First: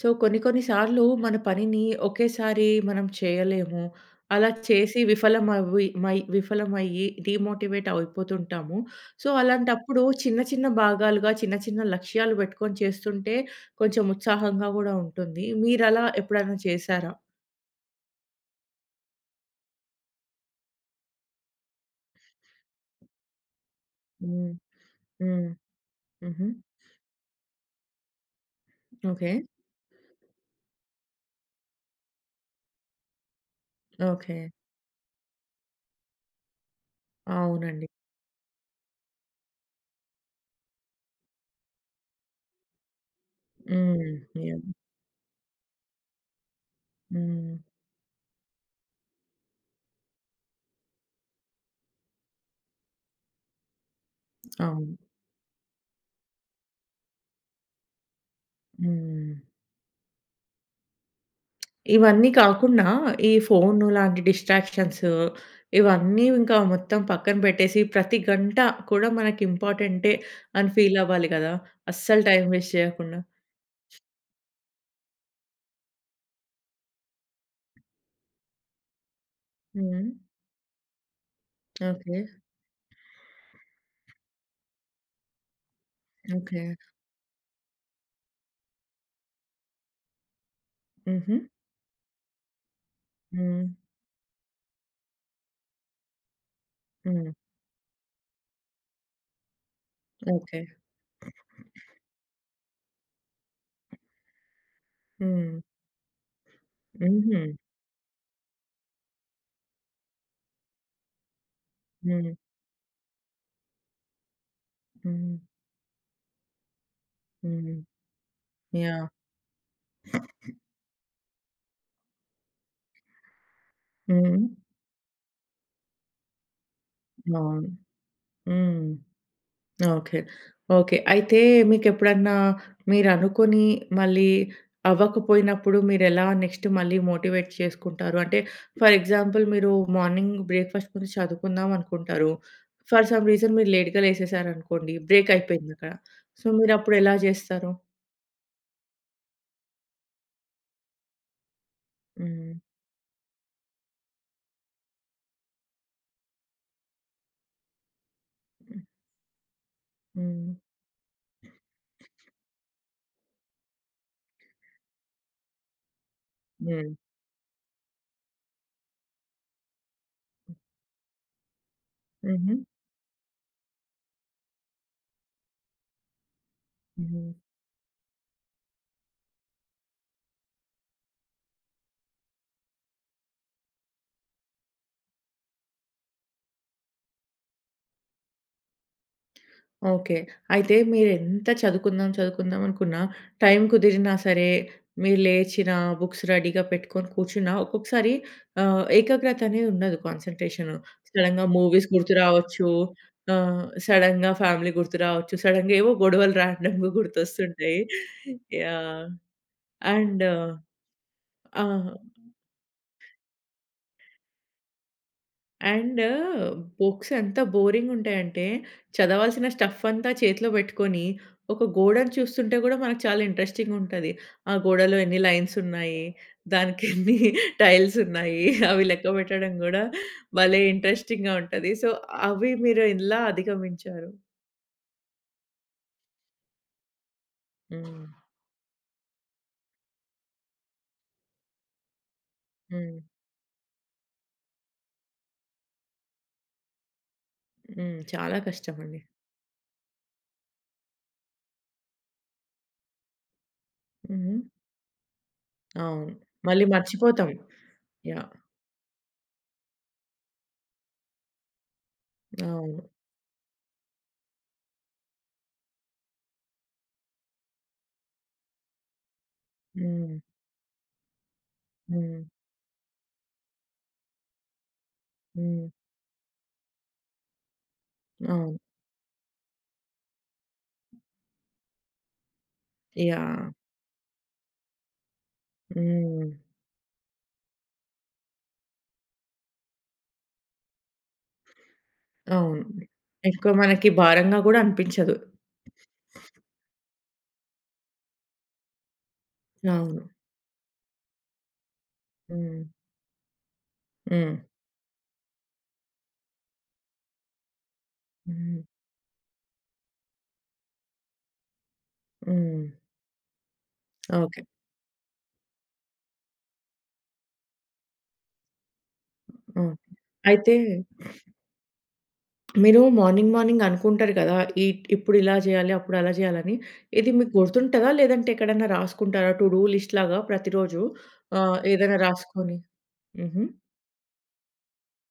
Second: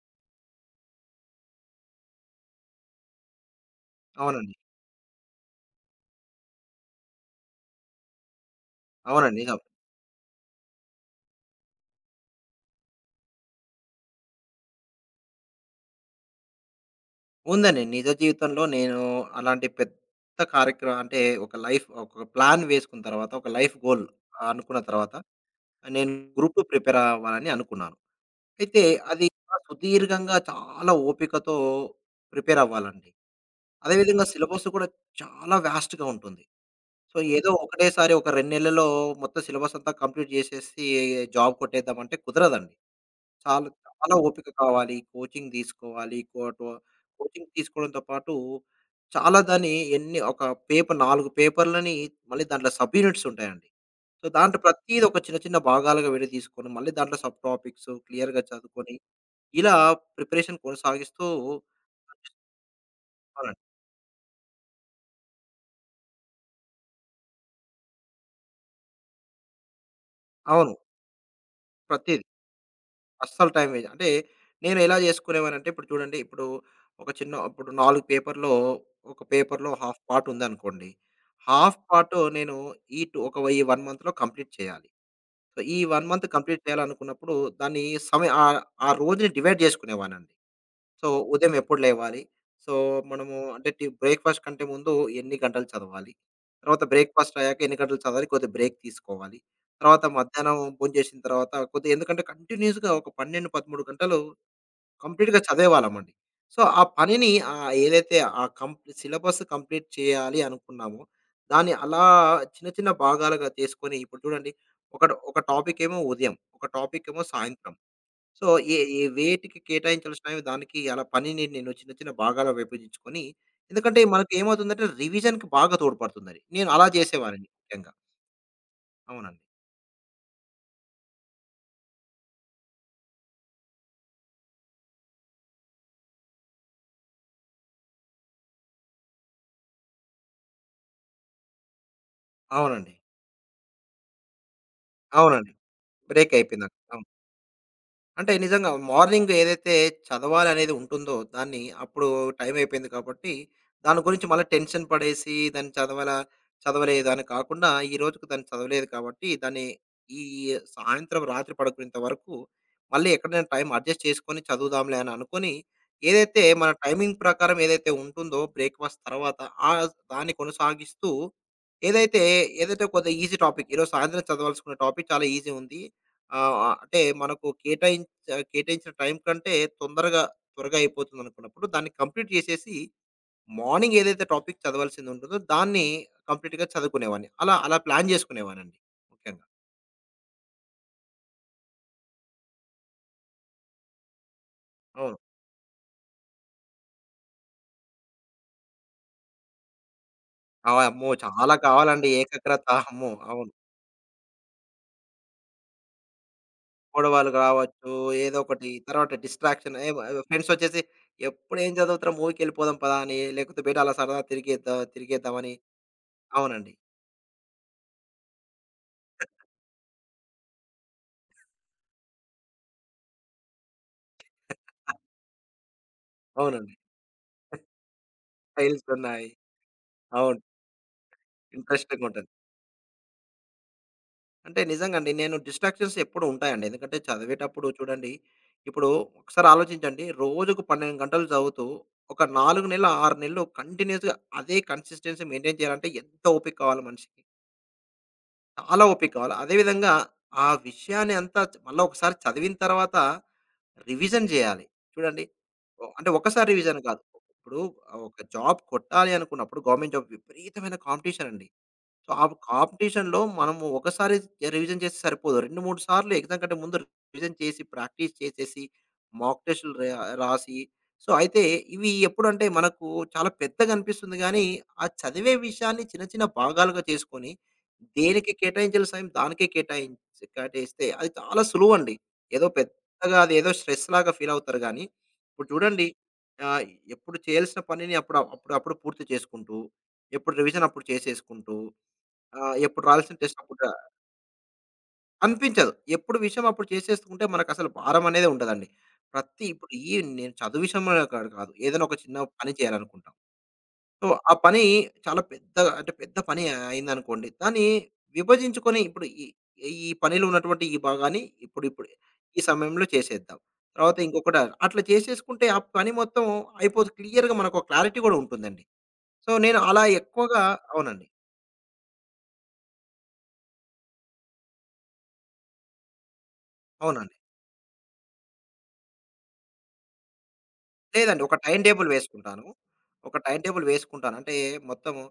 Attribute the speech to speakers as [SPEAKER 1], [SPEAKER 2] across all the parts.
[SPEAKER 1] So, కొన్ని కొన్ని సార్లు మన పనిని ఒకేసారి మనం చేయలేము. అలా
[SPEAKER 2] అవునండి.
[SPEAKER 1] చేసి విఫలమవ్వి మై విఫలమయ్యి డీమోటివేట్ అయిపోతుంటాము. సో,
[SPEAKER 2] నిజం.
[SPEAKER 1] అలాంటప్పుడు చిన్న చిన్న భాగాలుగా, చిన్న చిన్న లక్ష్యాలు పెట్టుకొని చేస్తుంటే కొంచెం ఉత్సాహంగా గూడా ఉంటుంది. మీరలా ఎప్పుడైనా చేశారా?
[SPEAKER 2] ఉందండి. నిజ జీవితంలో నేను అలాంటి పెద్ద కార్యక్రమం అంటే ఒక లైఫ్ ఒక ప్లాన్ వేసుకున్న తర్వాత, ఒక లైఫ్ గోల్
[SPEAKER 1] హ్మ్.
[SPEAKER 2] అనుకున్న తర్వాత
[SPEAKER 1] హ్మ్.
[SPEAKER 2] నేను
[SPEAKER 1] హుహు.
[SPEAKER 2] గ్రూప్ 2 ప్రిపేర్ అవ్వాలని అనుకున్నాను. అయితే అది
[SPEAKER 1] ఓకే.
[SPEAKER 2] సుదీర్ఘంగా చాలా ఓపికతో ప్రిపేర్ అవ్వాలండి. అదేవిధంగా
[SPEAKER 1] ఓకే.
[SPEAKER 2] సిలబస్ కూడా చాలా వాస్ట్‌గా ఉంటుంది. సో, ఏదో
[SPEAKER 1] అవునండి.
[SPEAKER 2] ఒకటేసారి ఒక 2 నెలల్లో మొత్తం సిలబస్ అంతా కంప్లీట్ చేసేసి జాబ్ కొట్టేద్దామంటే కుదరదండి. చాలా,
[SPEAKER 1] హ్మ్.
[SPEAKER 2] చాలా ఓపిక
[SPEAKER 1] యాహ్!
[SPEAKER 2] కావాలి. కోచింగ్ తీసుకోవాలి. కోచింగ్
[SPEAKER 1] హ్మ్.
[SPEAKER 2] తీసుకోవడంతో పాటు చాలా దాన్ని ఎన్ని ఒక పేపర్ 4 పేపర్‌లని మళ్ళీ దాంట్లో సబ్ యూనిట్స్ ఉంటాయండి. సో, దాంట్లో
[SPEAKER 1] అవును.
[SPEAKER 2] ప్రతీది ఒక చిన్న, చిన్న భాగాలుగా విడ తీసుకొని మళ్ళీ దాంట్లో సబ్ టాపిక్స్ క్లియర్‌గా చదువుకొని
[SPEAKER 1] హ్మ్.
[SPEAKER 2] ఇలా ప్రిపరేషన్ కొనసాగిస్తూ
[SPEAKER 1] ఇవన్నీ కాకుండా ఈ
[SPEAKER 2] అవునండి.
[SPEAKER 1] ఫోను లాంటి డిస్ట్రాక్షన్స్ ఇవన్నీ ఇంకా మొత్తం పక్కన పెట్టేసి ప్రతి గంట కూడా మనకి ఇంపార్టెంటే అని
[SPEAKER 2] అవును.
[SPEAKER 1] ఫీల్ అవ్వాలి కదా!
[SPEAKER 2] ప్రతీది.
[SPEAKER 1] అస్సలు టైం వేస్ట్ చేయకుండా.
[SPEAKER 2] అస్సలు టైం వేస్ట్. అంటే నేను ఎలా చేసుకునేవానంటే ఇప్పుడు చూడండి, ఇప్పుడు ఒక చిన్న ఇప్పుడు 4 పేపర్‌లో ఒక పేపర్‌లో హాఫ్
[SPEAKER 1] హ్మ్.
[SPEAKER 2] పార్ట్ ఉందనుకోండి. Half part
[SPEAKER 1] okay.
[SPEAKER 2] నేను ఈ టు ఒక ఈ 1 మంత్‌లో కంప్లీట్ చేయాలి. సో, ఈ 1 మంత్ కంప్లీట్
[SPEAKER 1] ఓకే.
[SPEAKER 2] చేయాలనుకున్నప్పుడు దాన్ని సమయ ఆ రోజుని డివైడ్ చేసుకునేవానండి. సో,
[SPEAKER 1] హుహు.
[SPEAKER 2] ఉదయం ఎప్పుడు లేవాలి? సో, మనము
[SPEAKER 1] హ్మ్.
[SPEAKER 2] అంటే టి బ్రేక్‌ఫాస్ట్ కంటే ముందు ఎన్ని గంటలు చదవాలి? తర్వాత
[SPEAKER 1] హ్మ్.
[SPEAKER 2] బ్రేక్‌ఫాస్ట్ అయ్యాక ఎన్ని గంటలు చదవాలి? కొద్దిగా బ్రేక్ తీసుకోవాలి. తర్వాత మధ్యాహ్నం
[SPEAKER 1] ఓకే.
[SPEAKER 2] భోంచేసిన తర్వాత కొద్దిగా ఎందుకంటే కంటిన్యూయస్‌గా ఒక 12, 13 గంటలు కంప్లీట్‌గా
[SPEAKER 1] హ్మ్.
[SPEAKER 2] చదివేవాళ్ళమండి. సో, ఆ పనిని
[SPEAKER 1] హుహు.
[SPEAKER 2] ఏదైతే ఆ కంప్ సిలబస్ కంప్లీట్ చేయాలి అనుకున్నామో, దాన్ని అలా
[SPEAKER 1] హ్మ్.
[SPEAKER 2] చిన్న చిన్న భాగాలుగా చేసుకొని ఇప్పుడు చూడండి ఒక,
[SPEAKER 1] హ్మ్.
[SPEAKER 2] ఒక టాపిక్ ఏమో ఉదయం, ఒక టాపిక్ ఏమో సాయంత్రం.
[SPEAKER 1] హ్మ్.
[SPEAKER 2] సో, ఏ ఏ
[SPEAKER 1] యాహ్!
[SPEAKER 2] వేటికి కేటాయించాల్సినవి దానికి అలా పనిని నేను చిన్న చిన్న భాగాలుగా విభజించుకొని ఎందుకంటే మనకి
[SPEAKER 1] హ్మ్.
[SPEAKER 2] ఏమవుతుందంటే రివిజన్‌కి బాగా తోడ్పడుతుందది. నేను అలా చేసేవాడిని
[SPEAKER 1] అవును.
[SPEAKER 2] ముఖ్యంగా.
[SPEAKER 1] హ్మ్.
[SPEAKER 2] అవునండి.
[SPEAKER 1] ఓకే. ఓకే. అయితే మీకెప్పుడన్నా మీరనుకోని మళ్ళీ అవ్వకపోయినప్పుడు మీరెలా నెక్స్ట్ మళ్ళీ మోటివేట్ చేసుకుంటారు? అంటే ఫర్ ఎగ్జాంపుల్ మీరు మార్నింగ్ బ్రేక్‌ఫాస్ట్ గురించి చదువుకుందాం అనుకుంటారు.
[SPEAKER 2] అవునండి.
[SPEAKER 1] ఫర్ సమ్ రీజన్ మీరు లేట్‌గా లేసేసారనుకోండి. బ్రేక్
[SPEAKER 2] అవునండి.
[SPEAKER 1] అయిపోయిందక్కడ.
[SPEAKER 2] Break
[SPEAKER 1] so,
[SPEAKER 2] అయిపోయిందక్కడ.
[SPEAKER 1] మీరప్పుడు
[SPEAKER 2] అవును.
[SPEAKER 1] ఎలా జేస్తారు?
[SPEAKER 2] అంటే నిజంగా మార్నింగ్ ఏదైతే చదవాలి అనేది ఉంటుందో దాన్ని అప్పుడు
[SPEAKER 1] హ్మ్.
[SPEAKER 2] టైం అయిపోయింది కాబట్టి దాని గురించి మళ్ళీ టెన్షన్ పడేసి దాన్ని చదవాలా చదవలేదు అని కాకుండా ఈ రోజుకు దాన్ని చదవలేదు కాబట్టి దాన్ని ఈ
[SPEAKER 1] హ్మ్.
[SPEAKER 2] సాయంత్రం రాత్రి పడుకునేంత వరకు మళ్ళీ ఎక్కడైనా టైం అడ్జస్ట్ చేసుకొని చదువుదాంలే అని అనుకొని ఏదైతే మన
[SPEAKER 1] హ్మ్.
[SPEAKER 2] టైమింగ్ ప్రకారం ఏదైతే ఉంటుందో బ్రేక్ఫాస్ట్ తర్వాత ఆ దాన్ని
[SPEAKER 1] హ్మ్.
[SPEAKER 2] కొనసాగిస్తూ ఏదైతే
[SPEAKER 1] హుహు.
[SPEAKER 2] ఏదైతే కొంత ఈజీ టాపిక్ ఈరోజు సాయంత్రం చదవాల్సుకున్న టాపిక్ చాలా ఈజీ ఉంది ఆ, అంటే
[SPEAKER 1] హ్మ్.
[SPEAKER 2] మనకు కేటాయించిన కేటాయించిన టైం కంటే తొందరగా త్వరగా అయిపోతుందనుకున్నప్పుడు దాన్ని కంప్లీట్ చేసేసి మార్నింగ్ ఏదైతే టాపిక్ చదవాల్సింది ఉంటుందో దాన్ని కంప్లీట్‌గా చదువుకునేవాడిని. అలా అలా ప్లాన్ చేసుకునేవాడినండి ముఖ్యంగా.
[SPEAKER 1] ఓకే. అయితే మీరెంత చదువుకుందాం, చదువుకుందాం అనుకున్నా, టైం కుదిరినా సరే,
[SPEAKER 2] అవును.
[SPEAKER 1] మీరు లేచినా, బుక్స్ రెడీగా పెట్టుకొని కూర్చున్నా, ఒక్కొక్కసారి ఏకాగ్రత అనేది ఉండదు.
[SPEAKER 2] ఆ!
[SPEAKER 1] కాన్సంట్రేషను.
[SPEAKER 2] అమ్మో!
[SPEAKER 1] సడెన్‌గా
[SPEAKER 2] చాలా
[SPEAKER 1] మూవీస్
[SPEAKER 2] కావాలండి
[SPEAKER 1] గుర్తు
[SPEAKER 2] ఏకాగ్రత.
[SPEAKER 1] రావచ్చు.
[SPEAKER 2] అమ్మో! అవును.
[SPEAKER 1] సడెన్‌గా ఫ్యామిలీ గుర్తు రావచ్చు. సడెన్‌గా ఏవో గొడవలు ర్యాండమ్‌గా
[SPEAKER 2] గొడవలు
[SPEAKER 1] గుర్తొస్తుంటాయి.
[SPEAKER 2] కావచ్చు, ఏదో ఒకటి
[SPEAKER 1] యాహ్!
[SPEAKER 2] తర్వాత డిస్ట్రాక్షన్ ఏమో
[SPEAKER 1] అండ్
[SPEAKER 2] ఫ్రెండ్స్ వచ్చేసి ఎప్పుడు
[SPEAKER 1] ఆ!
[SPEAKER 2] ఏం చదువుతారా మూవీకెళ్ళిపోదాం పదా అని, లేకపోతే బయట అలా సరదా తిరిగేద్దామని
[SPEAKER 1] అండ్
[SPEAKER 2] అవునండి.
[SPEAKER 1] బుక్స్ ఎంత బోరింగుంటాయంటే, చదవాల్సిన స్టఫ్ అంతా చేతిలో బెట్టుకొని, ఒక గోడను చూస్తుంటే గూడా మనకు చాలా ఇంట్రెస్టింగుంటది. ఆ గోడలో ఎన్ని లైన్సున్నాయి,
[SPEAKER 2] అవునండి.
[SPEAKER 1] దానికి ఎన్ని టైల్సున్నాయి, అవి
[SPEAKER 2] ఫైల్స్
[SPEAKER 1] లెక్క
[SPEAKER 2] ఉన్నాయి.
[SPEAKER 1] బెట్టడం గూడా
[SPEAKER 2] అవును.
[SPEAKER 1] భలే ఇంట్రెస్టింగ్‌గా ఉంటది. సో,
[SPEAKER 2] ఇంట్రెస్టింగ్‌గా ఉంటది.
[SPEAKER 1] అవి మీరు ఎలా అధిగమించారు?
[SPEAKER 2] అంటే నిజంగండి. నేను డిస్ట్రాక్షన్స్ ఎప్పుడూ ఉంటాయండి. ఎందుకంటే చదివేటప్పుడు
[SPEAKER 1] హ్మ్.
[SPEAKER 2] చూడండి, ఇప్పుడు ఒకసారి ఆలోచించండి. రోజుకు 12 గంటలు చదువుతూ, ఒక 4 నెలలు,
[SPEAKER 1] హ్మ్.
[SPEAKER 2] 6 నెలలు కంటిన్యూయస్‌గా అదే కన్సిస్టెన్సీ మెయింటైన్ చేయాలంటే ఎంత ఓపిక కావాలి మనిషికి.
[SPEAKER 1] హ్మ్. చాలా
[SPEAKER 2] చాలా
[SPEAKER 1] కష్టమండి.
[SPEAKER 2] ఓపిక కావాలి. అదే విధంగా ఆ విషయాన్ని అంతా మళ్ళా ఒకసారి చదివిన తర్వాత రివిజన్
[SPEAKER 1] హ్మ్.
[SPEAKER 2] చేయాలి. చూడండి, ఓహ్, అంటే
[SPEAKER 1] అవును.
[SPEAKER 2] ఒక్కసారి
[SPEAKER 1] మళ్ళీ
[SPEAKER 2] రివిజన్ కాదు.
[SPEAKER 1] మర్చిపోతాం.
[SPEAKER 2] ఇప్పుడు ఒక
[SPEAKER 1] యాహ్!
[SPEAKER 2] జాబ్ కొట్టాలి అనుకున్నప్పుడు గవర్నమెంట్ జాబ్ విపరీతమైన కాంపిటీషన్ అండి. సో, ఆ
[SPEAKER 1] అవును.
[SPEAKER 2] కాంపిటీషన్‌లో మనము ఒకసారి రివిజన్ చేస్తే సరిపోదు. 2, 3 సార్లు ఎగ్జామ్ కంటే ముందు రివిజన్ చేసి, ప్రాక్టీస్ చేసేసి, మాక్ టెస్ట్‌లు
[SPEAKER 1] హ్మ్.
[SPEAKER 2] రాసి సో, అయితే ఇవి
[SPEAKER 1] హ్మ్.
[SPEAKER 2] ఎప్పుడంటే మనకు చాలా పెద్దగా అనిపిస్తుంది గానీ, ఆ చదివే
[SPEAKER 1] హ్మ్.
[SPEAKER 2] విషయాన్ని చిన్న చిన్న భాగాలుగా చేసుకొని, దేనికి
[SPEAKER 1] అవును.
[SPEAKER 2] కేటాయించిన సమయం దానికే కేటాయిస్తే అది చాలా సులువండి. ఏదో పెద్దగా
[SPEAKER 1] యాహ్!
[SPEAKER 2] అదేదో స్ట్రెస్‌లాగా ఫీల్ అవుతారు గానీ, ఇప్పుడు చూడండి
[SPEAKER 1] హ్మ్.
[SPEAKER 2] ఆహ్, ఎప్పుడు చేయాల్సిన పనిని అప్పుడు అప్పుడప్పుడు పూర్తి చేసుకుంటూ, ఎప్పుడు రివిజన్ అప్పుడు చేసేసుకుంటూ ఆ!
[SPEAKER 1] అవును.
[SPEAKER 2] ఎప్పుడు రావాల్సిన టెస్ట్
[SPEAKER 1] ఎక్కువ
[SPEAKER 2] అప్పుడు రా
[SPEAKER 1] మనకి భారంగా గూడా అనిపించదు.
[SPEAKER 2] అనిపించదు. ఎప్పుడు విషయం అప్పుడు చేసేసుకుంటే మనకసలు భారం అనేది ఉండదండి. ప్రతి ఇప్పుడు ఈ
[SPEAKER 1] అవును.
[SPEAKER 2] నేను చదువు విషయంలో కాదు కాదు. ఏదైనా ఒక చిన్న పని
[SPEAKER 1] హ్మ్.
[SPEAKER 2] చేయాలనుకుంటాం. సో, ఆ
[SPEAKER 1] హ్మ్.
[SPEAKER 2] పని చాలా పెద్ద అంటే పెద్ద పని అయిందనుకోండి. దాన్ని
[SPEAKER 1] హ్మ్.
[SPEAKER 2] విభజించుకొని ఇప్పుడు ఈ ఈ పనిలో ఉన్నటువంటి ఈ భాగాన్ని ఇప్పుడు ఇప్పుడు ఈ
[SPEAKER 1] హ్మ్.
[SPEAKER 2] సమయంలో చేసేద్దాం. తర్వాత ఇంకొకటి
[SPEAKER 1] ఓకే.
[SPEAKER 2] అట్లా చేసేసుకుంటే ఆ పని మొత్తం అయిపోదు. క్లియర్‌గా మనకు ఒక క్లారిటీ కూడా ఉంటుందండి. సో, నేను
[SPEAKER 1] ఓకే.
[SPEAKER 2] అలా ఎక్కువగా
[SPEAKER 1] అయితే
[SPEAKER 2] అవునండి.
[SPEAKER 1] మీరు మార్నింగ్, మార్నింగ్ అనుకుంటారు కదా! ఈ ఇప్పుడు ఇలా చేయాలి, అప్పుడు అలా చేయాలని. ఇది
[SPEAKER 2] అవునండి.
[SPEAKER 1] మీకు గుర్తుంటదా? లేదంటే ఎక్కడైనా రాసుకుంటారా? టు డూ లిస్ట్ లాగా ప్రతిరోజు
[SPEAKER 2] లేదండి. ఒక టైమ్ టేబుల్
[SPEAKER 1] ఏదైనా
[SPEAKER 2] వేసుకుంటాను.
[SPEAKER 1] రాసుకొని
[SPEAKER 2] ఒక టైమ్
[SPEAKER 1] హుహు.
[SPEAKER 2] టేబుల్ వేసుకుంటాను. అంటే మొత్తము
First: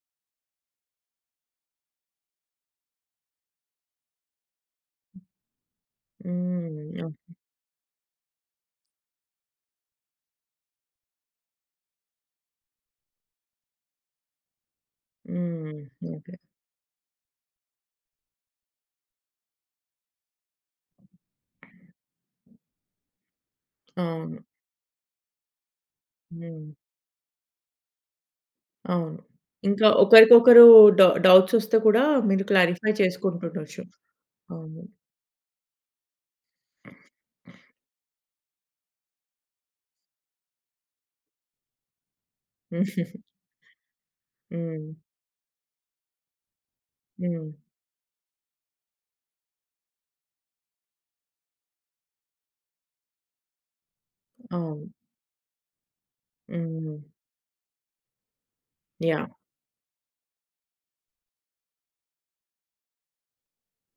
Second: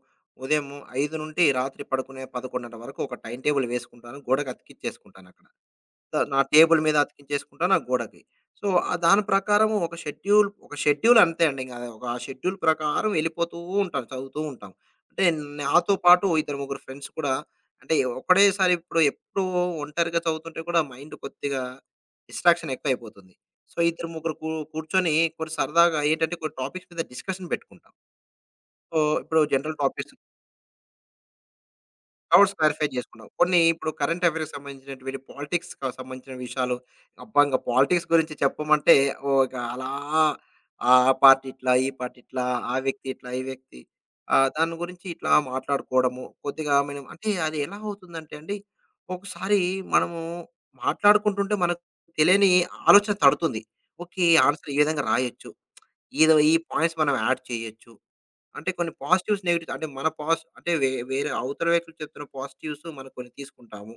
[SPEAKER 2] ఉదయము 5 నుండి రాత్రి పడుకునే 11:30 వరకు ఒక టైమ్ టేబుల్ వేసుకుంటాను. గోడకి అతికిచ్చేసుకుంటానక్కడ. నా టేబుల్ మీద
[SPEAKER 1] హ్మ్. ఓహ్!
[SPEAKER 2] అతికించేసుకుంటా నా గోడకి. సో, ఆ దాని ప్రకారం ఒక షెడ్యూల్ అంతే అండి. ఇంగ ఒక ఆ షెడ్యూల్ ప్రకారం వెళ్ళిపోతూ ఉంటాం. చదువుతూ ఉంటాం. అంటే
[SPEAKER 1] హ్మ్.
[SPEAKER 2] నాతో పాటు
[SPEAKER 1] ఓకే.
[SPEAKER 2] ఇద్దరు, ముగ్గురు ఫ్రెండ్స్ కూడా అంటే ఒకడేసారి ఇప్పుడు ఎప్పుడూ ఒంటరిగా చదువుతుంటే కూడా మైండ్ కొద్దిగా డిస్ట్రాక్షన్ ఎక్కువైపోతుంది. సో, ఇద్దరు, ముగ్గురు
[SPEAKER 1] అవును.
[SPEAKER 2] కూర్చొని కొన్ని సరదాగా ఏంటంటే కొన్ని
[SPEAKER 1] హ్మ్.
[SPEAKER 2] టాపిక్స్ మీద డిస్కషన్ పెట్టుకుంటాం. సో,
[SPEAKER 1] అవును.
[SPEAKER 2] ఇప్పుడు జనరల్
[SPEAKER 1] ఇంకా
[SPEAKER 2] టాపిక్స్
[SPEAKER 1] ఒకరికొకరు డౌట్స్ వస్తే కూడా మీరు
[SPEAKER 2] డౌట్స్ క్లారిఫై
[SPEAKER 1] క్లారిఫై
[SPEAKER 2] చేసుకున్నాం. కొన్ని
[SPEAKER 1] చేసుకుంటుండొచ్చు.
[SPEAKER 2] ఇప్పుడు కరెంట్ అఫైర్‌కి
[SPEAKER 1] అవును.
[SPEAKER 2] సంబంధించినటువంటి పాలిటిక్స్‌కి సంబంధించిన విషయాలు, అబ్బా! ఇంక పాలిటిక్స్ గురించి చెప్పమంటే ఓహ్! ఇక అలా ఆ పార్టీ ఇట్లా, ఈ పార్టీ ఇట్లా, ఆ వ్యక్తి
[SPEAKER 1] హ్మ్.
[SPEAKER 2] ఇట్లా, ఈ వ్యక్తి దాని
[SPEAKER 1] హ్మ్.
[SPEAKER 2] గురించి ఇట్లా మాట్లాడుకోవడము. కొద్దిగా మనం అంటే
[SPEAKER 1] హ్మ్.
[SPEAKER 2] అది ఎలా అవుతుందంటే అండి, ఒకసారి మనము మాట్లాడుకుంటుంటే మనకు తెలియని ఆలోచన తడుతుంది. ఓకే. ఆన్సర్ ఈ
[SPEAKER 1] అవును.
[SPEAKER 2] విధంగా రాయొచ్చు. ఈదో ఈ
[SPEAKER 1] హ్మ్.
[SPEAKER 2] పాయింట్స్ మనం యాడ్ చేయొచ్చు. అంటే కొన్ని
[SPEAKER 1] యాహ్!
[SPEAKER 2] పాజిటివ్స్, నెగెటివ్స్ అంటే మన పాస్ అంటే వేరే అవతల వ్యక్తులు చెప్తున్న పాజిటివ్స్ మనం కొన్ని తీసుకుంటాము.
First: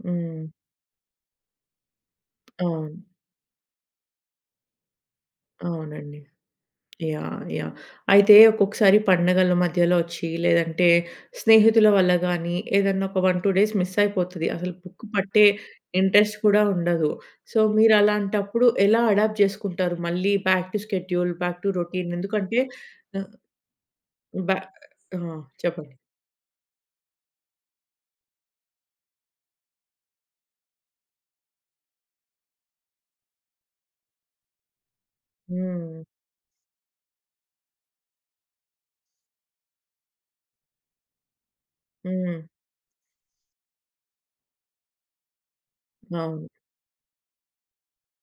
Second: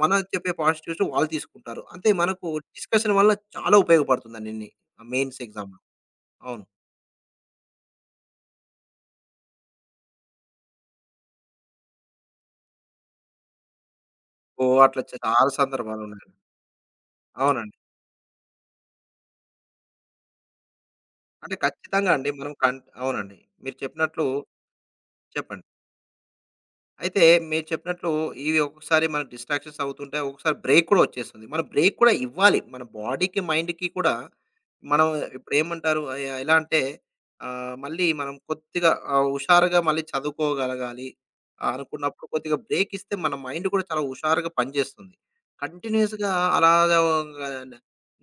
[SPEAKER 2] మనం
[SPEAKER 1] హ్మ్.
[SPEAKER 2] చెప్పే పాజిటివ్స్ వాళ్ళు తీసుకుంటారు. అంతే మనకు
[SPEAKER 1] అవును.
[SPEAKER 2] డిస్కషన్ వల్ల చాలా ఉపయోగపడుతుందండి ని మెయిన్స్ ఎగ్జామ్‌లో.
[SPEAKER 1] అవునండి.
[SPEAKER 2] అవును.
[SPEAKER 1] యాహ్! యాహ్! అయితే ఒక్కొక్కసారి పండగల మధ్యలో వచ్చి, లేదంటే స్నేహితుల వల్ల గానీ, ఏదన్నా ఒక 1, 2 డేస్ మిస్ అయిపోతది. అసలు
[SPEAKER 2] ఓహ్! అట్లా
[SPEAKER 1] బుక్ పట్టే
[SPEAKER 2] చాలా సందర్భాలున్నాయండి.
[SPEAKER 1] ఇంట్రెస్ట్ కూడా ఉండదు. సో,
[SPEAKER 2] అవునండి.
[SPEAKER 1] మీరలాంటప్పుడు ఎలా అడాప్ట్ చేసుకుంటారు? మళ్ళీ బ్యాక్ టు షెడ్యూల్,
[SPEAKER 2] అంటే
[SPEAKER 1] బ్యాక్ టు
[SPEAKER 2] ఖచ్చితంగా
[SPEAKER 1] రొటీన్
[SPEAKER 2] అండి మనం
[SPEAKER 1] ఎందుకంటే ఆహ్,
[SPEAKER 2] అవునండి. మీరు చెప్పినట్లు
[SPEAKER 1] బ్యా ఆ!
[SPEAKER 2] చెప్పండి.
[SPEAKER 1] చెప్పండి.
[SPEAKER 2] అయితే మీరు చెప్పినట్లు ఇవి ఒక్కొక్కసారి మనకు డిస్ట్రాక్షన్స్ అవుతుంటాయి. ఒక్కొక్కసారి బ్రేక్ కూడా వచ్చేస్తుంది. మనం బ్రేక్ కూడా ఇవ్వాలి. మన బాడీకి, మైండ్‌కి కూడా మనం ఇప్పుడేమంటారు
[SPEAKER 1] హ్మ్.
[SPEAKER 2] ఆహ్, ఎ ఎలా అంటే మళ్ళీ మనం కొద్దిగా హుషారుగా మళ్ళీ చదువుకోగలగాలి అనుకున్నప్పుడు
[SPEAKER 1] హ్మ్.
[SPEAKER 2] కొద్దిగా బ్రేక్ ఇస్తే మన మైండ్ కూడా చాలా హుషారుగా పనిచేస్తుంది. కంటిన్యూయస్‌గా
[SPEAKER 1] అవును.
[SPEAKER 2] అలాగా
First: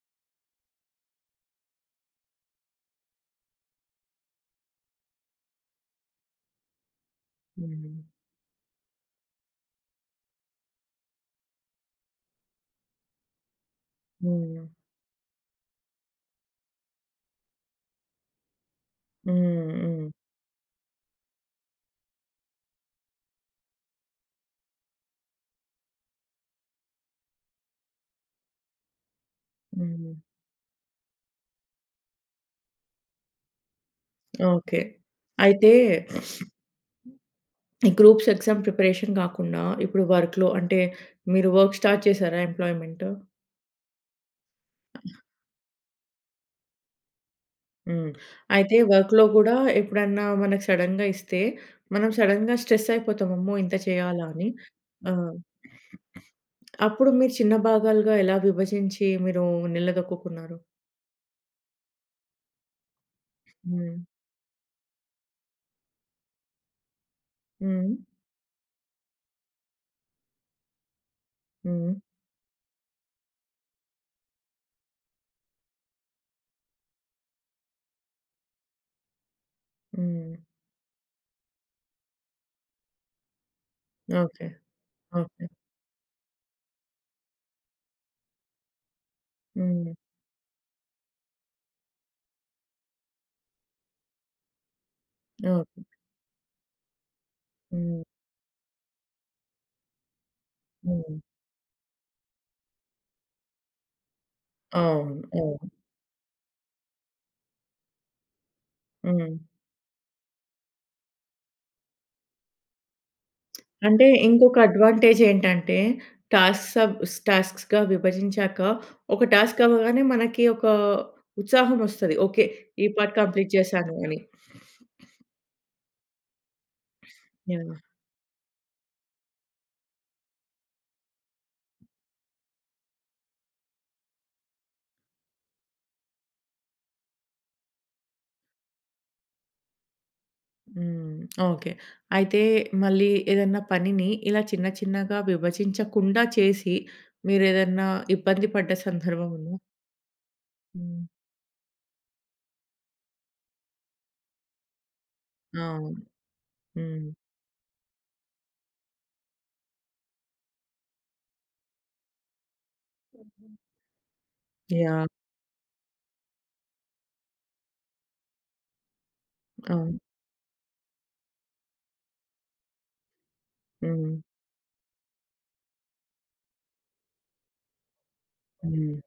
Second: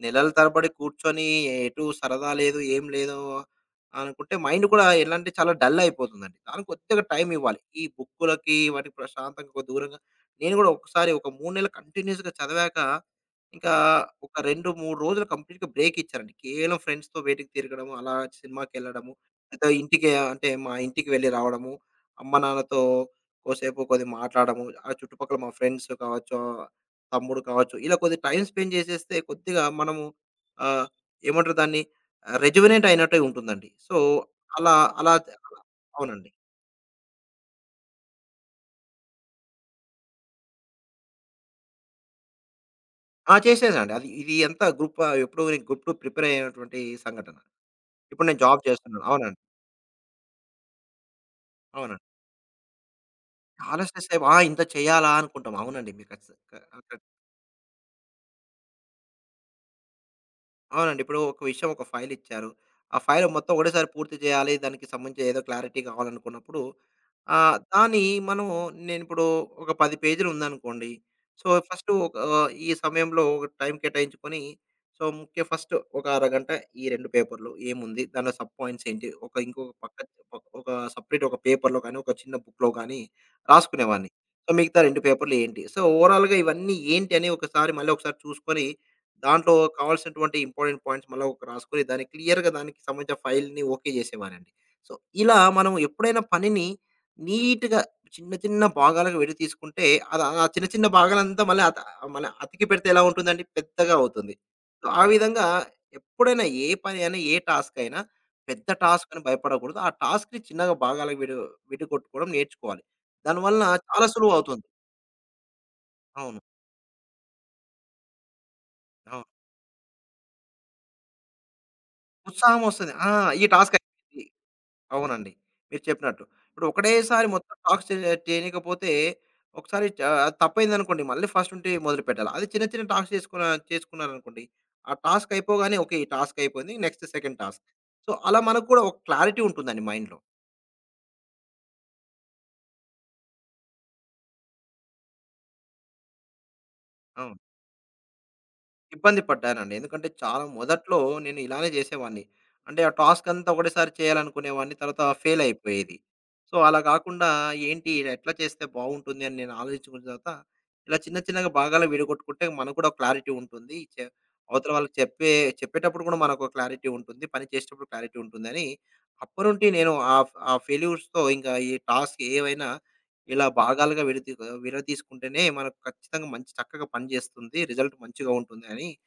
[SPEAKER 2] నెలల తరబడి కూర్చొని ఎటు సరదా లేదు, ఏం లేదు అనుకుంటే మైండ్ కూడా ఎలా అంటే చాలా డల్ అయిపోతుందండి. దానికి కొద్దిగా టైమ్ ఇవ్వాలి. ఈ
[SPEAKER 1] హ్మ్.
[SPEAKER 2] బుక్కులకి వాటికి ప్రశాంతంగా కొద్ది దూరంగా నేను కూడా ఒకసారి ఒక 3 నెలలు కంటిన్యూయస్‌గా చదివాక ఇంకా ఒక
[SPEAKER 1] హ్మ్.
[SPEAKER 2] 2, 3 రోజులు కంప్లీట్‌గా బ్రేక్ ఇచ్చారండి. కేవలం ఫ్రెండ్స్‌తో బయటికి తిరగడం, అలా సినిమాకెళ్ళడము, లేదా
[SPEAKER 1] హ్మ్. హ్మ్.
[SPEAKER 2] ఇంటికి అంటే మా ఇంటికి వెళ్లి రావడము, అమ్మ నాన్నతో కోసేపు కొద్దిగా మాట్లాడము, ఆ చుట్టుపక్కల మా ఫ్రెండ్స్ కావచ్చు, తమ్ముడు కావచ్చు, ఇలా కొద్దిగా టైమ్ స్పెండ్ చేసేస్తే కొద్దిగా మనము
[SPEAKER 1] హ్మ్.
[SPEAKER 2] ఆహ్, ఏమంటారు దాన్ని రెజొనెట్ అయినట్టే ఉంటుందండి. సో, అలా
[SPEAKER 1] ఓకే.
[SPEAKER 2] అలా
[SPEAKER 1] అయితే
[SPEAKER 2] అవునండి.
[SPEAKER 1] ఈ గ్రూప్స్ ఎగ్జామ్ ప్రిపరేషన్ కాకుండా ఇప్పుడు వర్క్‌లో అంటే మీరు వర్క్ స్టార్ట్ చేసారా ఎంప్లాయ్‌మెంట్?
[SPEAKER 2] ఆ! చేసేసానండి. అది ఇది ఎంత గ్రూప్ ఎప్పుడు నేను గ్రూప్ 2 ప్రిపేర్ అయ్యేటువంటి సంఘటన.
[SPEAKER 1] హ్మ్.
[SPEAKER 2] ఇప్పుడు నేను జాబ్
[SPEAKER 1] అయితే
[SPEAKER 2] చేస్తున్నాను.
[SPEAKER 1] వర్క్‌లో
[SPEAKER 2] అవునండి.
[SPEAKER 1] గూడా ఎప్పుడన్నా మనకు సడెన్‌గా ఇస్తే
[SPEAKER 2] అవునండి.
[SPEAKER 1] మనం సడెన్‌గా స్ట్రెస్ అయిపోతాం. అమ్మో! ఇంత
[SPEAKER 2] చాలా స్ట్రెస్ అయిపో
[SPEAKER 1] చేయాలా
[SPEAKER 2] ఆ!
[SPEAKER 1] అని.
[SPEAKER 2] ఇంత చేయాలా
[SPEAKER 1] ఆ!
[SPEAKER 2] అనుకుంటాం. అవునండి. మీరు ఖచ్చిత క
[SPEAKER 1] అప్పుడు మీరు చిన్న భాగాలుగా ఎలా విభజించి మీరు నిలదొక్కుకున్నారు?
[SPEAKER 2] అవునండి. ఇప్పుడు ఒక విషయం ఒక ఫైలిచ్చారు. ఆ ఫైల్ మొత్తం ఒకటేసారి
[SPEAKER 1] హ్మ్.
[SPEAKER 2] పూర్తి చేయాలి. దానికి సంబంధించి ఏదో క్లారిటీ కావాలనుకున్నప్పుడు
[SPEAKER 1] హ్మ్.
[SPEAKER 2] దాన్ని మనం నేనిప్పుడు ఒక 10 పేజీలు ఉందనుకోండి. సో, ఫస్ట్
[SPEAKER 1] హ్మ్.
[SPEAKER 2] ఒక ఈ సమయంలో ఒక టైం కేటాయించుకొని సో, ముఖ్య ఫస్ట్ ఒక అరగంట ఈ 2 పేపర్‌లు ఏముంది? దానిలో సబ్ పాయింట్స్ ఏంటి? ఒక ఇంకొక పక్క
[SPEAKER 1] హ్మ్.
[SPEAKER 2] ఒక సెపరేట్ ఒక పేపర్‌లో గాని, ఒక చిన్న బుక్‌లో గాని రాసుకునేవాడిని.
[SPEAKER 1] ఓకే.
[SPEAKER 2] సో, మిగతా 2 పేపర్‌లు
[SPEAKER 1] ఓకే.
[SPEAKER 2] ఏంటి? సో, ఓవరాల్‌గా ఇవన్నీ ఏంటి అని ఒకసారి మళ్ళీ ఒకసారి చూసుకొని దాంట్లో
[SPEAKER 1] హ్మ్.
[SPEAKER 2] కావాల్సినటువంటి ఇంపార్టెంట్ పాయింట్స్ మళ్ళా ఒక రాసుకొని దాన్ని క్లియర్‌గా దానికి సంబంధించిన ఫైల్‌ని ఓకే జేసేవారండి. సో, ఇలా మనం
[SPEAKER 1] ఓకే.
[SPEAKER 2] ఎప్పుడైనా పనిని నీట్‌గా
[SPEAKER 1] హ్మ్.
[SPEAKER 2] చిన్న చిన్న భాగాలుగా విడి తీసుకుంటే అది ఆ చిన్న చిన్న
[SPEAKER 1] హ్మ్.
[SPEAKER 2] భాగాలంతా మళ్ళీ మన అతికి పెడితే ఎలా ఉంటుందండి? పెద్దగా అవుతుంది. సో, ఆ
[SPEAKER 1] అవును.
[SPEAKER 2] విధంగా
[SPEAKER 1] అవును.
[SPEAKER 2] ఎప్పుడైనా ఏ పని అయినా, ఏ టాస్క్ అయినా పెద్ద టాస్క్ అని
[SPEAKER 1] హ్మ్.
[SPEAKER 2] భయపడకూడదు. ఆ టాస్క్‌ని చిన్నగా భాగాలకు విడగొట్టుకోవడం నేర్చుకోవాలి. దానివల్ల
[SPEAKER 1] అంటే
[SPEAKER 2] చాలా
[SPEAKER 1] ఇంకొక
[SPEAKER 2] సులువవుతుంది.
[SPEAKER 1] అడ్వాంటేజ్ ఏంటంటే,
[SPEAKER 2] అవును.
[SPEAKER 1] టాస్క్స్ సబ్ టాస్క్స్‌గా విభజించాక,
[SPEAKER 2] అవును.
[SPEAKER 1] ఒక టాస్క్ అవ్వగానే మనకి ఒక ఉత్సాహం ఒస్తది. ఓకే.
[SPEAKER 2] ఉత్సాహం
[SPEAKER 1] ఈ
[SPEAKER 2] వస్తది. ఆ!
[SPEAKER 1] పార్ట్
[SPEAKER 2] ఈ
[SPEAKER 1] కంప్లీట్
[SPEAKER 2] టాస్క్
[SPEAKER 1] చేశాను అని.
[SPEAKER 2] అయిపోయింది. అవునండి. మీరు చెప్పినట్టు. ఇప్పుడు ఒకటేసారి మొత్తం
[SPEAKER 1] యాహ్!
[SPEAKER 2] టాస్క్ చేయనీయకపోతే ఒకసారి అది తప్పయిందనుకోండి. మళ్ళీ ఫస్ట్ నుంటి మొదలుపెట్టాలి. అది చిన్న చిన్న టాస్క్ చేసుకున్నారనుకోండి. ఆ టాస్క్ అయిపోగానే ఓకే. ఈ టాస్క్ అయిపోయింది. Next second task. సో, అలా మనకు కూడా ఒక క్లారిటీ ఉంటుందండి మైండ్‌లో.
[SPEAKER 1] హ్మ్. ఓకే. అయితే మళ్ళీ ఏదన్నా పనిని ఇలా చిన్న చిన్నగా విభజించకుండా చేసి,
[SPEAKER 2] అవును.
[SPEAKER 1] మీరేదన్నా ఇబ్బంది పడ్డ
[SPEAKER 2] ఇబ్బంది
[SPEAKER 1] సందర్భం ఉందా?
[SPEAKER 2] పడ్డానండి. ఎందుకంటే చాలా మొదట్లో
[SPEAKER 1] హ్మ్.
[SPEAKER 2] నేను ఇలానే చేసేవాడిని. అంటే ఆ టాస్క్ అంతా ఒకటేసారి చేయాలనుకునేవాడిని. తర్వాత ఫెయిల్
[SPEAKER 1] అవును.
[SPEAKER 2] అయిపోయేది. సో, అలా
[SPEAKER 1] హ్మ్.
[SPEAKER 2] గాకుండా ఏంటి ఇలా ఎట్లా చేస్తే బావుంటుంది అని నేను ఆలోచించుకున్న తర్వాత ఇలా చిన్న చిన్నగా భాగాలు విడగొట్టుకుంటే మనకు కూడా క్లారిటీ ఉంటుంది. అవతల వాళ్ళకి
[SPEAKER 1] యాహ్!
[SPEAKER 2] చెప్పేటప్పుడు కూడా మనకు క్లారిటీ ఉంటుంది. పని చేసేటప్పుడు క్లారిటీ ఉంటుందని అప్పటినుండి నేను
[SPEAKER 1] అవును.
[SPEAKER 2] ఆ ఫెయిల్యూర్స్‌తో ఇంకా ఈ టాస్క్ ఏవైనా ఇలా భాగాలుగా
[SPEAKER 1] హ్మ్.
[SPEAKER 2] విడదీసుకుంటేనే మనకు ఖచ్చితంగా మంచి చక్కగా పనిచేస్తుంది. రిజల్ట్ మంచిగా ఉంటుంది అని
[SPEAKER 1] హ్మ్.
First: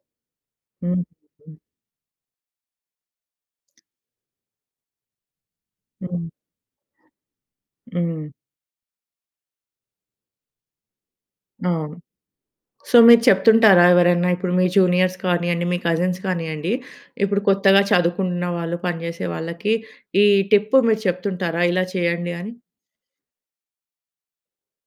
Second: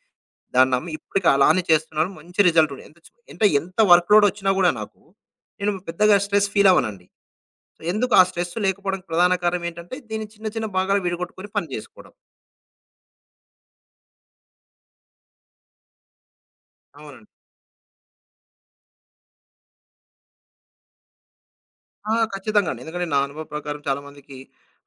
[SPEAKER 2] దాన్ని నమ్మి
[SPEAKER 1] హ్మ్.
[SPEAKER 2] ఇప్పటికి
[SPEAKER 1] హ్మ్.
[SPEAKER 2] అలానే చేస్తున్నాను. మంచి రిజల్ట్ ఉంది. ఎంత అంటే ఎంత వర్క్ లోడ్ వచ్చినా గూడా నాకు, నేను పెద్దగా
[SPEAKER 1] హ్మ్.
[SPEAKER 2] Stress feel అవ్వనండి. సో ఎందుకు ఆ
[SPEAKER 1] హ్మ్.
[SPEAKER 2] స్ట్రెస్ లేకపోవడానికి ప్రధాన కారణం ఏంటంటే, దీన్ని చిన్న చిన్న భాగాలు విడగొట్టుకొని పని
[SPEAKER 1] అవును.
[SPEAKER 2] జేసుకోవడం.
[SPEAKER 1] సో, మీరు చెప్తుంటారా ఎవరన్నా? ఇప్పుడు మీ జూనియర్స్ కానియండి, మీ కజిన్స్ కానియండి,
[SPEAKER 2] అవునండి.
[SPEAKER 1] ఇప్పుడు కొత్తగా చదువుకుంటున్న వాళ్ళు, పనిజేసే వాళ్ళకి ఈ టిప్పు మీరు చెప్తుంటారా? ఇలా
[SPEAKER 2] ఆ!
[SPEAKER 1] చేయండి అని?
[SPEAKER 2] ఖచ్చితంగాండి. ఎందుకంటే నా అనుభవ ప్రకారం చాలామందికి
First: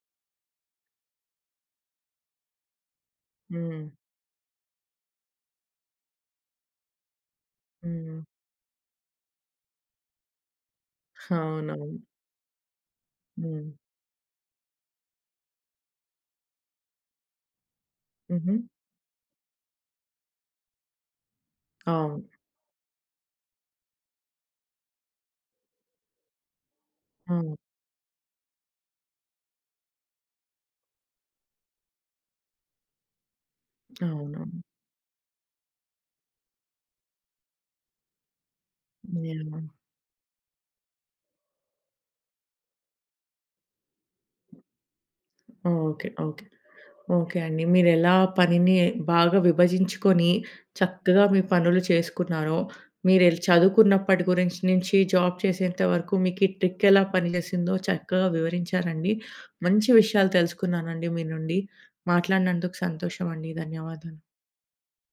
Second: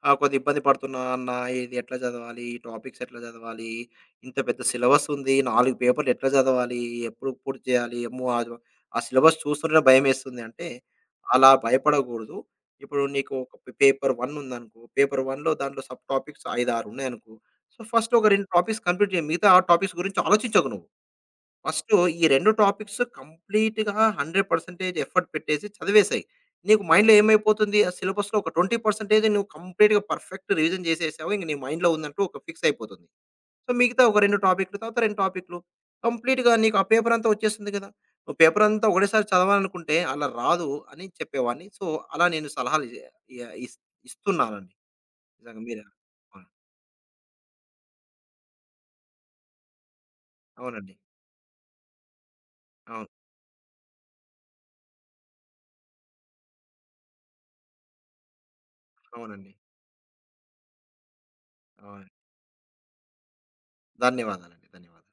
[SPEAKER 2] కొద్దిగా ఇబ్బంది పడుతున్నా అన్నా ఇది ఎట్లా చదవాలి? ఈ టాపిక్స్ ఎట్లా చదవాలి?
[SPEAKER 1] హ్మ్.
[SPEAKER 2] ఇంత పెద్ద సిలబస్ ఉంది. 4 పేపర్‌లు ఎట్లా చదవాలి? ఎప్పుడు పూర్తి చేయాలి?
[SPEAKER 1] హ్మ్.
[SPEAKER 2] అమ్మో! ఆ సిలబస్ చూస్తుంటేనే భయమేస్తుంది. అంటే అలా
[SPEAKER 1] అవునవును.
[SPEAKER 2] భయపడకూడదు. ఇప్పుడు నీకు ఒక
[SPEAKER 1] హ్మ్.
[SPEAKER 2] పేపర్ 1 ఉందనుకో. పేపర్ 1లో దాంట్లో సబ్ టాపిక్స్ 5, 6 ఉన్నాయనుకో. సో, ఫస్ట్ ఒక 2
[SPEAKER 1] హుహు.
[SPEAKER 2] టాపిక్స్ కంప్లీట్ చేయి. మిగతా ఆ టాపిక్స్ గురించి ఆలోచించకు నువ్వు. ఫస్టు
[SPEAKER 1] అవును.
[SPEAKER 2] ఈ 2 టాపిక్స్ కంప్లీట్‌గా 100% ఎఫర్ట్ పెట్టేసి చదివేసేయి. నీకు మైండ్‌లో
[SPEAKER 1] అవును.
[SPEAKER 2] ఏమైపోతుంది? ఆ సిలబస్‌లో ఒక 20% నువ్వు కంప్లీట్‌గా పర్ఫెక్ట్ రివిజన్ చేసేసావు. ఇంక నీ మైండ్‌లో ఉందంటూ ఒక ఫిక్స్ అయిపోతుంది. సో, మిగతా ఒక 2
[SPEAKER 1] అవునవును.
[SPEAKER 2] టాపిక్‌లు తర్వాత 2 టాపిక్‌లు కంప్లీట్‌గా నీకు ఆ పేపర్ అంతా వచ్చేస్తుంది కదా! నువ్వు పేపర్ అంతా ఒకటేసారి
[SPEAKER 1] యాహ్!
[SPEAKER 2] చదవాలనుకుంటే అలా రాదు అని చెప్పేవాడిని. సో, అలా నేను సలహాలు ఇ య ఇస్ ఇస్తున్నానండి. నిజంగా మీరు
[SPEAKER 1] ఓకే. ఓకే.
[SPEAKER 2] అవును.
[SPEAKER 1] ఓకే అండి. మీరెలా పనిని బాగా విభజించుకొని,
[SPEAKER 2] అవునండి.
[SPEAKER 1] చక్కగా మీ పనులు చేసుకున్నారో,
[SPEAKER 2] అవును.
[SPEAKER 1] మీరెల్ చదువుకున్నప్పటి గురించి నుంచి జాబ్ చేసేంత వరకు మీకీ ట్రిక్ ఎలా పనిచేసిందో చక్కగా వివరించారండి.
[SPEAKER 2] అవునండి.
[SPEAKER 1] మంచి విషయాలు తెలుసుకున్నానండి మీ నుండి.
[SPEAKER 2] అవును.
[SPEAKER 1] మాట్లాడినందుకు సంతోషం అండి. ధన్యవాదాలు.
[SPEAKER 2] ధన్యవాదాలండి. ధన్యవాదాలు.